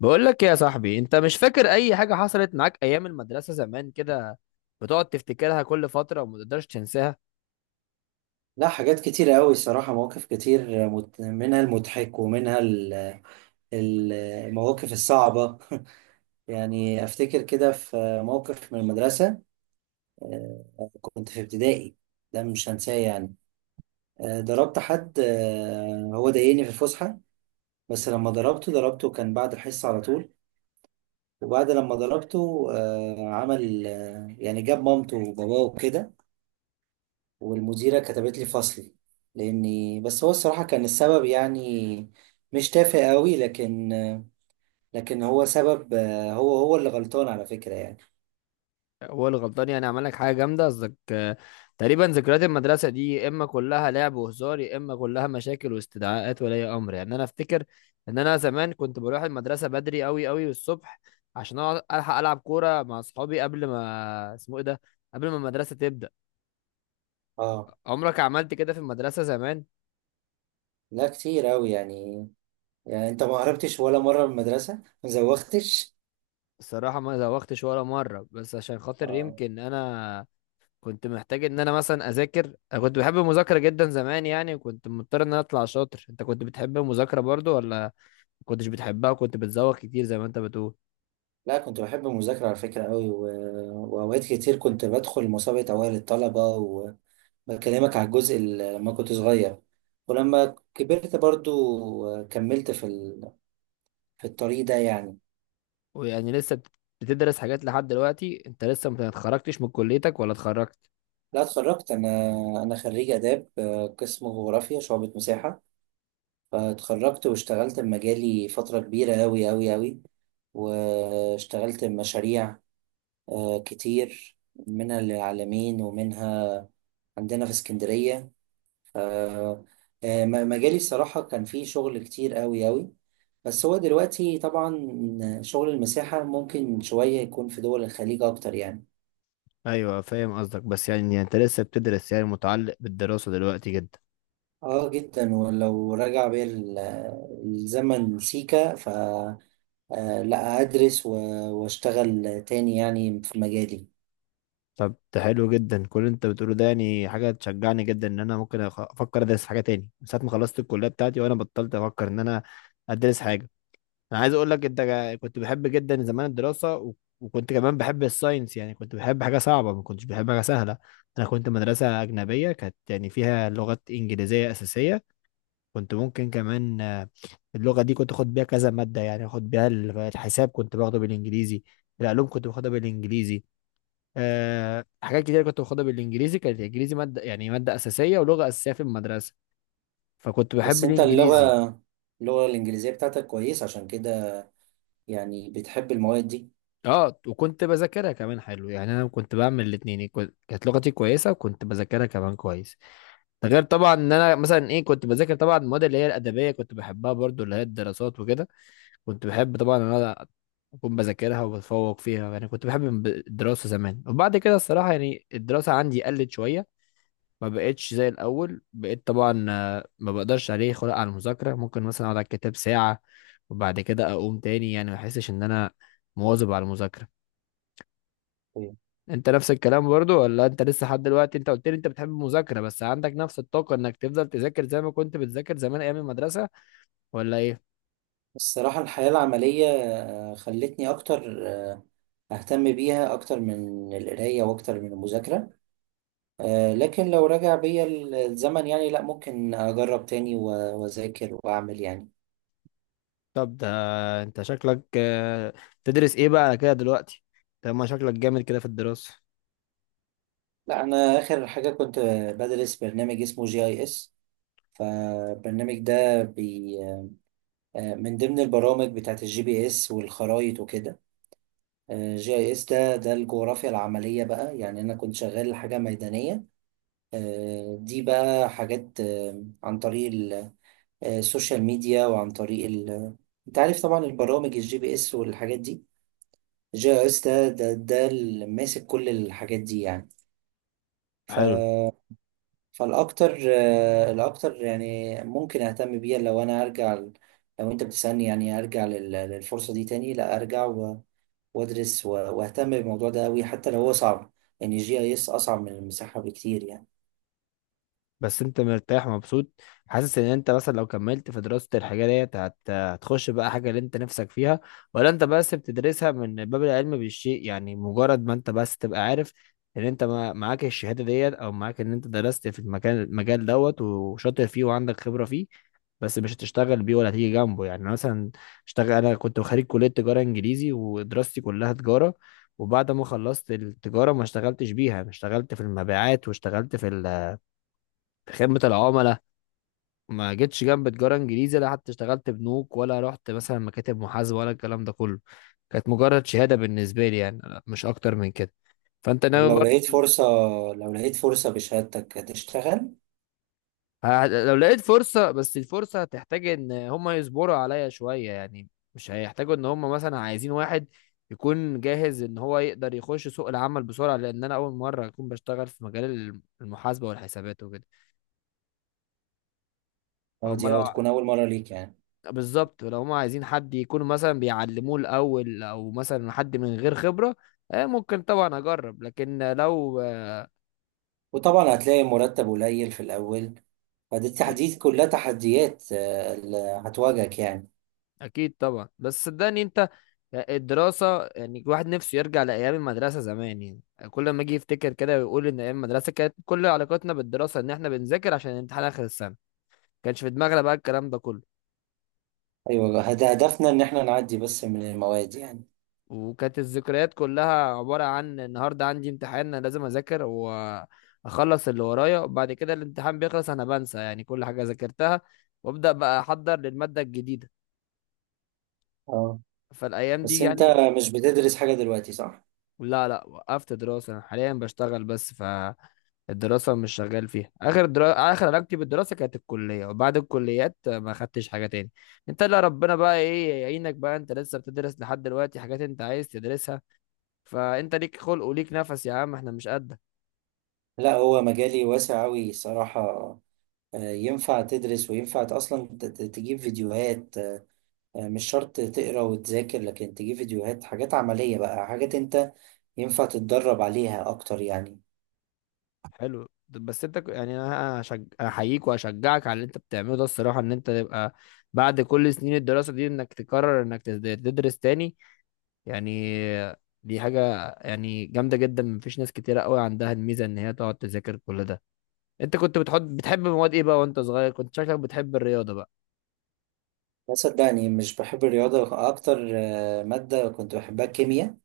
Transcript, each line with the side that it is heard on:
left: بقول لك يا صاحبي، انت مش فاكر اي حاجة حصلت معاك ايام المدرسة زمان كده؟ بتقعد تفتكرها كل فترة وما تقدرش تنساها.
right: لا، حاجات كتيرة أوي الصراحة. مواقف كتير، منها المضحك ومنها المواقف الصعبة. يعني أفتكر كده في موقف من المدرسة. كنت في ابتدائي. ده مش هنساه يعني. ضربت حد. هو ضايقني في الفسحة. بس لما ضربته، ضربته كان بعد الحصة على طول. وبعد لما ضربته، عمل يعني جاب مامته وباباه وكده. والمديرة كتبت لي فصلي. لأني، بس هو الصراحة كان السبب يعني. مش تافه قوي، لكن هو سبب. هو هو اللي غلطان على فكرة يعني.
left: هو الغلطان، يعني عمل لك حاجة جامدة قصدك؟ تقريبا ذكريات المدرسة دي يا اما كلها لعب وهزار، يا اما كلها مشاكل واستدعاءات ولي امر. يعني انا افتكر ان انا زمان كنت بروح المدرسة بدري قوي قوي الصبح، عشان اقعد الحق العب كورة مع اصحابي قبل ما اسمه ايه ده، قبل ما المدرسة تبدأ.
right: اه.
left: عمرك عملت كده في المدرسة زمان؟
right: لا، كتير قوي يعني. يعني انت ما هربتش ولا مرة من المدرسة؟ ما زوختش؟
left: الصراحة ما زوختش ولا مرة، بس عشان خاطر
right: اه.
left: يمكن أنا كنت محتاج إن أنا مثلا أذاكر. أنا كنت بحب المذاكرة جدا زمان، يعني وكنت مضطر إن أنا أطلع شاطر. أنت كنت بتحب المذاكرة برضو ولا ما كنتش بتحبها وكنت بتزوغ كتير زي ما أنت بتقول؟
right: لا، كنت بحب المذاكرة على فكرة قوي، وأوقات كتير كنت بدخل مسابقة أوائل الطلبة. وبكلمك على الجزء اللي لما كنت صغير. ولما كبرت برضو كملت في الطريق ده يعني.
left: ويعني بتدرس حاجات لحد دلوقتي؟ أنت لسه ما اتخرجتش من كليتك ولا اتخرجت؟
right: لا، اتخرجت انا. انا خريج اداب، قسم جغرافيا شعبة مساحة. فاتخرجت واشتغلت بمجالي فترة كبيرة أوي أوي أوي. واشتغلت بمشاريع كتير، منها للعالمين ومنها عندنا في اسكندرية. ف- آه، مجالي الصراحة كان فيه شغل كتير أوي أوي. بس هو دلوقتي طبعا شغل المساحة ممكن شوية يكون في دول الخليج أكتر يعني.
left: أيوة فاهم قصدك، بس يعني أنت لسه بتدرس، يعني متعلق بالدراسة دلوقتي جدا.
right: اه، جدا. ولو رجع بيا الزمن سيكا، ف آه، لا، ادرس واشتغل تاني يعني في مجالي.
left: طب ده حلو جدا، كل اللي انت بتقوله ده يعني حاجه تشجعني جدا ان انا ممكن افكر ادرس حاجه تاني من ساعه ما خلصت الكليه بتاعتي، وانا بطلت افكر ان انا ادرس حاجه. انا عايز اقول لك انت كنت بحب جدا زمان الدراسه، وكنت كمان بحب الساينس، يعني كنت بحب حاجه صعبه ما كنتش بحب حاجه سهله. انا كنت مدرسه اجنبيه، كانت يعني فيها لغات انجليزيه اساسيه، كنت ممكن كمان اللغه دي كنت اخد بيها كذا ماده، يعني اخد بيها الحساب كنت باخده بالانجليزي، العلوم كنت باخدها بالانجليزي، حاجات كتير كنت باخدها بالانجليزي. كانت الانجليزي ماده، يعني ماده اساسيه ولغه اساسيه في المدرسه، فكنت بحب
right: بس انت اللغة
left: الانجليزي.
right: اللغة الانجليزية بتاعتك كويس عشان كده. يعني بتحب المواد دي.
left: اه، وكنت بذاكرها كمان حلو، يعني انا كنت بعمل الاثنين، كانت لغتي كويسه وكنت بذاكرها كمان كويس. ده غير طبعا ان انا مثلا ايه كنت بذاكر طبعا المواد اللي هي الادبيه، كنت بحبها برضو اللي هي الدراسات وكده. كنت بحب طبعا ان انا اكون بذاكرها وبتفوق فيها. يعني كنت بحب الدراسه زمان، وبعد كده الصراحه يعني الدراسه عندي قلت شويه، ما بقتش زي الاول، بقيت طبعا ما بقدرش عليه خلق على المذاكره، ممكن مثلا اقعد على الكتاب ساعه وبعد كده اقوم تاني، يعني ما احسش ان انا مواظب على المذاكره.
right: طيب.
left: انت نفس الكلام برضو ولا انت لسه لحد دلوقتي؟ انت قلت لي انت بتحب المذاكره، بس عندك نفس الطاقه انك تفضل تذاكر زي ما كنت بتذاكر زمان ايام المدرسه ولا ايه؟
right: الصراحة الحياة العملية خلتني اكتر اهتم بيها اكتر من القراية واكتر من المذاكرة. لكن لو رجع بيا الزمن يعني، لا، ممكن اجرب تاني واذاكر واعمل يعني.
left: طب ده انت شكلك تدرس ايه بقى على كده دلوقتي؟ طب ما شكلك جامد كده في الدراسه.
right: لا، انا اخر حاجه كنت بدرس برنامج اسمه جي اي اس. فالبرنامج ده بي آه، من ضمن البرامج بتاعت الجي بي اس والخرايط وكده. جي اي اس ده الجغرافيا العمليه بقى، يعني انا كنت شغال حاجه ميدانيه. دي بقى حاجات عن طريق السوشيال ميديا انت عارف طبعا البرامج الجي بي اس والحاجات دي. جي اي اس ده اللي ماسك كل الحاجات دي يعني. ف
left: حلو.
right: فالاكتر آه، الاكتر يعني ممكن اهتم بيها لو انا ارجع لو انت بتسألني يعني، ارجع للفرصة دي تاني. لا، ارجع وادرس واهتم بالموضوع ده قوي، حتى لو هو صعب. يعني جي اي اس اصعب من المساحة بكتير يعني.
left: بس انت مرتاح ومبسوط، حاسس ان انت مثلا لو كملت في دراسة الحاجة ديت هتخش بقى حاجة اللي انت نفسك فيها، ولا انت بس بتدرسها من باب العلم بالشيء، يعني مجرد ما انت بس تبقى عارف ان انت معاك الشهادة ديت، او معاك ان انت درست في المكان المجال دوت، وشاطر فيه وعندك خبرة فيه، بس مش هتشتغل بيه ولا هتيجي جنبه. يعني مثلا اشتغل، انا كنت خريج كلية تجارة انجليزي ودراستي كلها تجارة، وبعد ما خلصت التجارة ما اشتغلتش بيها. أنا اشتغلت في المبيعات واشتغلت في خدمة العملاء، ما جيتش جنب تجارة انجليزي، لا حتى اشتغلت بنوك ولا رحت مثلا مكاتب محاسبة ولا الكلام ده كله. كانت مجرد شهادة بالنسبة لي، يعني لا، مش اكتر من كده. فانت ناوي
right: لو لقيت
left: برضه؟
right: فرصة لو لقيت فرصة بشهادتك هتشتغل؟
left: لو لقيت فرصة، بس الفرصة هتحتاج ان هما يصبروا عليا شوية، يعني مش هيحتاجوا ان هما مثلا عايزين واحد يكون جاهز ان هو يقدر يخش سوق العمل بسرعة، لان انا اول مرة اكون بشتغل في مجال المحاسبة والحسابات وكده.
right: اه،
left: فهم
right: دي
left: لو،
right: أو تكون اول مرة ليك يعني.
left: بالظبط، لو هم عايزين حد يكون مثلا بيعلموه الاول او مثلا حد من غير خبره، ممكن طبعا اجرب، لكن لو
right: وطبعا هتلاقي مرتب قليل في الاول. فدي
left: اكيد.
right: التحديات، كلها تحديات اللي هتواجهك يعني.
left: أكيد طبعا، بس صدقني انت الدراسه، يعني الواحد نفسه يرجع لايام المدرسه زمان. يعني كل ما اجي يفتكر كده ويقول ان ايام المدرسه كانت كل علاقتنا بالدراسه ان احنا بنذاكر عشان الامتحان اخر السنه، ما كانش في دماغنا بقى الكلام ده كله.
right: ايوه، هدفنا ان احنا نعدي بس من المواد يعني.
left: وكانت الذكريات كلها عبارة عن النهاردة عندي امتحان، أنا لازم أذاكر وأخلص اللي ورايا، وبعد كده الامتحان بيخلص أنا بنسى يعني كل حاجة ذاكرتها، وأبدأ بقى أحضر للمادة الجديدة.
right: اه.
left: فالأيام دي
right: بس انت
left: يعني،
right: مش بتدرس حاجة دلوقتي، صح؟
left: لا لا، وقفت دراسة، أنا حاليا بشتغل بس. فالدراسة مش شغال فيها، آخر علاقتي بالدراسة كانت الكلية، وبعد الكليات ما خدتش حاجة تاني. أنت اللي ربنا بقى إيه يعينك بقى، أنت لسه بتدرس لحد دلوقتي حاجات أنت عايز تدرسها، فأنت ليك خلق وليك نفس يا عم، إحنا مش قدك.
right: لا، هو مجالي واسع أوي صراحة. ينفع تدرس وينفع أصلا تجيب فيديوهات. مش شرط تقرا وتذاكر، لكن تجيب فيديوهات، حاجات عملية بقى، حاجات انت ينفع تتدرب عليها أكتر يعني.
left: حلو. طب بس انت يعني انا احييك واشجعك على اللي انت بتعمله ده، الصراحه ان انت تبقى بعد كل سنين الدراسه دي انك تقرر انك تدرس تاني، يعني دي حاجه يعني جامده جدا، مفيش ناس كتيره قوي عندها الميزه ان هي تقعد تذاكر كل ده. انت كنت بتحب مواد ايه بقى وانت صغير؟ كنت شكلك بتحب الرياضه بقى.
right: بس صدقني مش بحب الرياضة. أكتر مادة كنت بحبها الكيمياء.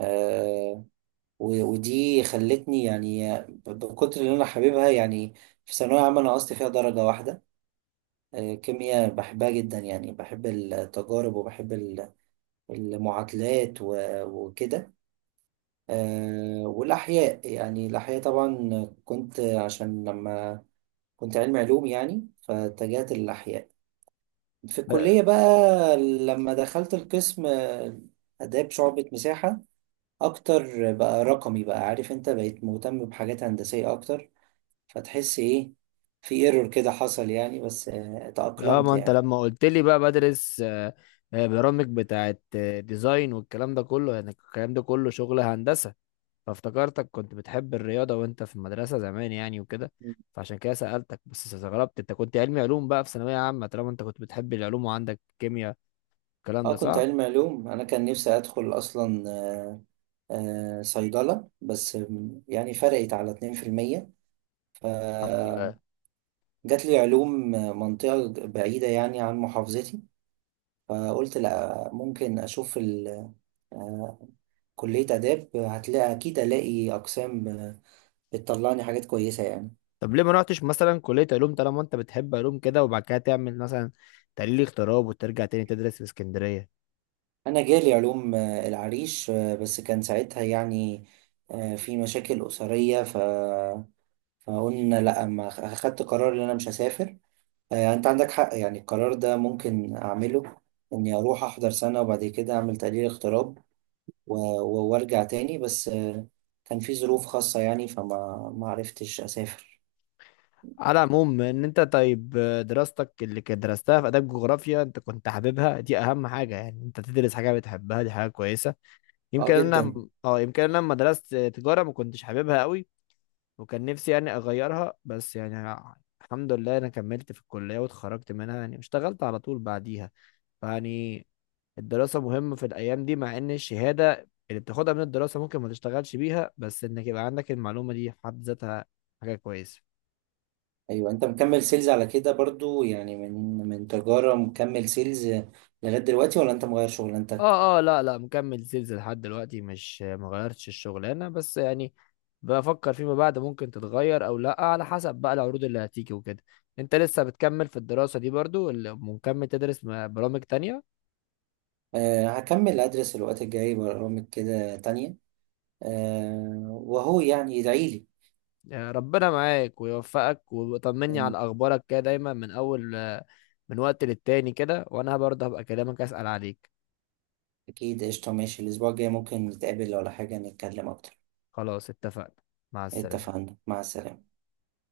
right: آه، ودي خلتني يعني، بكتر اللي أنا حاببها يعني. في ثانوية عامة أنا نقصت فيها درجة واحدة. كيمياء بحبها جدا يعني، بحب التجارب وبحب المعادلات وكده. والأحياء، يعني الأحياء طبعا كنت، عشان لما كنت علمي علوم يعني، فاتجهت للأحياء في
left: ب...
right: الكلية بقى. لما دخلت القسم آداب شعبة مساحة، أكتر بقى رقمي، بقى عارف أنت بقيت مهتم بحاجات هندسية أكتر. فتحس إيه، في ايرور كده حصل يعني، بس
left: اه،
right: تأقلمت
left: ما انت
right: يعني.
left: لما قلت لي بقى بدرس برامج بتاعت ديزاين والكلام ده كله، يعني الكلام ده كله شغل هندسه، فافتكرتك كنت بتحب الرياضة وانت في المدرسة زمان يعني وكده، فعشان كده سألتك. بس استغربت انت كنت علمي علوم بقى في ثانوية عامة، طالما انت كنت بتحب العلوم وعندك كيمياء، الكلام ده
right: اه، كنت
left: صح؟
right: علمي علوم. انا كان نفسي ادخل اصلا صيدلة، بس يعني فرقت على 2%.
left: الحمد
right: فجات
left: لله.
right: لي علوم، منطقة بعيدة يعني عن محافظتي. فقلت لا، ممكن اشوف آه، كلية آداب. هتلاقي أكيد، ألاقي أقسام بتطلعني حاجات كويسة يعني.
left: طب ليه ما رحتش مثلا كلية علوم طالما انت بتحب علوم كده، وبعد كده تعمل مثلا تحليل اغتراب وترجع تاني تدرس في اسكندرية؟
right: أنا جالي علوم العريش. بس كان ساعتها يعني، في مشاكل أسرية، فقلنا لأ، ما أخدت قرار إن أنا مش هسافر. يعني انت عندك حق يعني، القرار ده ممكن اعمله، اني اروح احضر سنة وبعد كده اعمل تقليل اغتراب و- وارجع تاني. بس كان في ظروف خاصة يعني، فما ما عرفتش اسافر.
left: على العموم ان انت طيب، دراستك اللي كانت درستها في اداب جغرافيا انت كنت حاببها، دي اهم حاجة، يعني انت تدرس حاجة بتحبها دي حاجة كويسة.
right: اه،
left: يمكن انا،
right: جدا.
left: اه، يمكن انا لما درست تجارة ما كنتش حاببها قوي، وكان نفسي يعني اغيرها، بس يعني الحمد لله انا كملت في الكليه واتخرجت منها، يعني اشتغلت على طول بعديها. فيعني الدراسه مهمه في الايام دي، مع ان الشهاده اللي بتاخدها من الدراسه ممكن ما تشتغلش بيها، بس انك يبقى عندك المعلومه دي في حد ذاتها حاجه كويسه.
right: ايوه، انت مكمل سيلز على كده برضو يعني، من تجارة مكمل سيلز لغاية دلوقتي، ولا انت مغير شغلانتك؟
left: اه اه، لا لا، مكمل سيلز لحد دلوقتي، مش ما غيرتش الشغلانه، بس يعني بفكر فيما بعد ممكن تتغير او لا، على حسب بقى العروض اللي هتيجي وكده. انت لسه بتكمل في الدراسه دي برضو ولا مكمل تدرس برامج تانية؟
right: أه، هكمل ادرس الوقت الجاي برامج كده تانية. أه، وهو يعني ادعيلي.
left: يا ربنا معاك ويوفقك، وطمني
right: أم،
left: على اخبارك كده دايما، من اول، من وقت للتاني كده، وانا برضه هبقى اكلمك اسال عليك.
right: اكيد، قشطة، ماشي. الاسبوع الجاي ممكن نتقابل ولا حاجة، نتكلم اكتر.
left: خلاص، اتفقنا. مع السلامه.
right: اتفقنا، مع السلامة.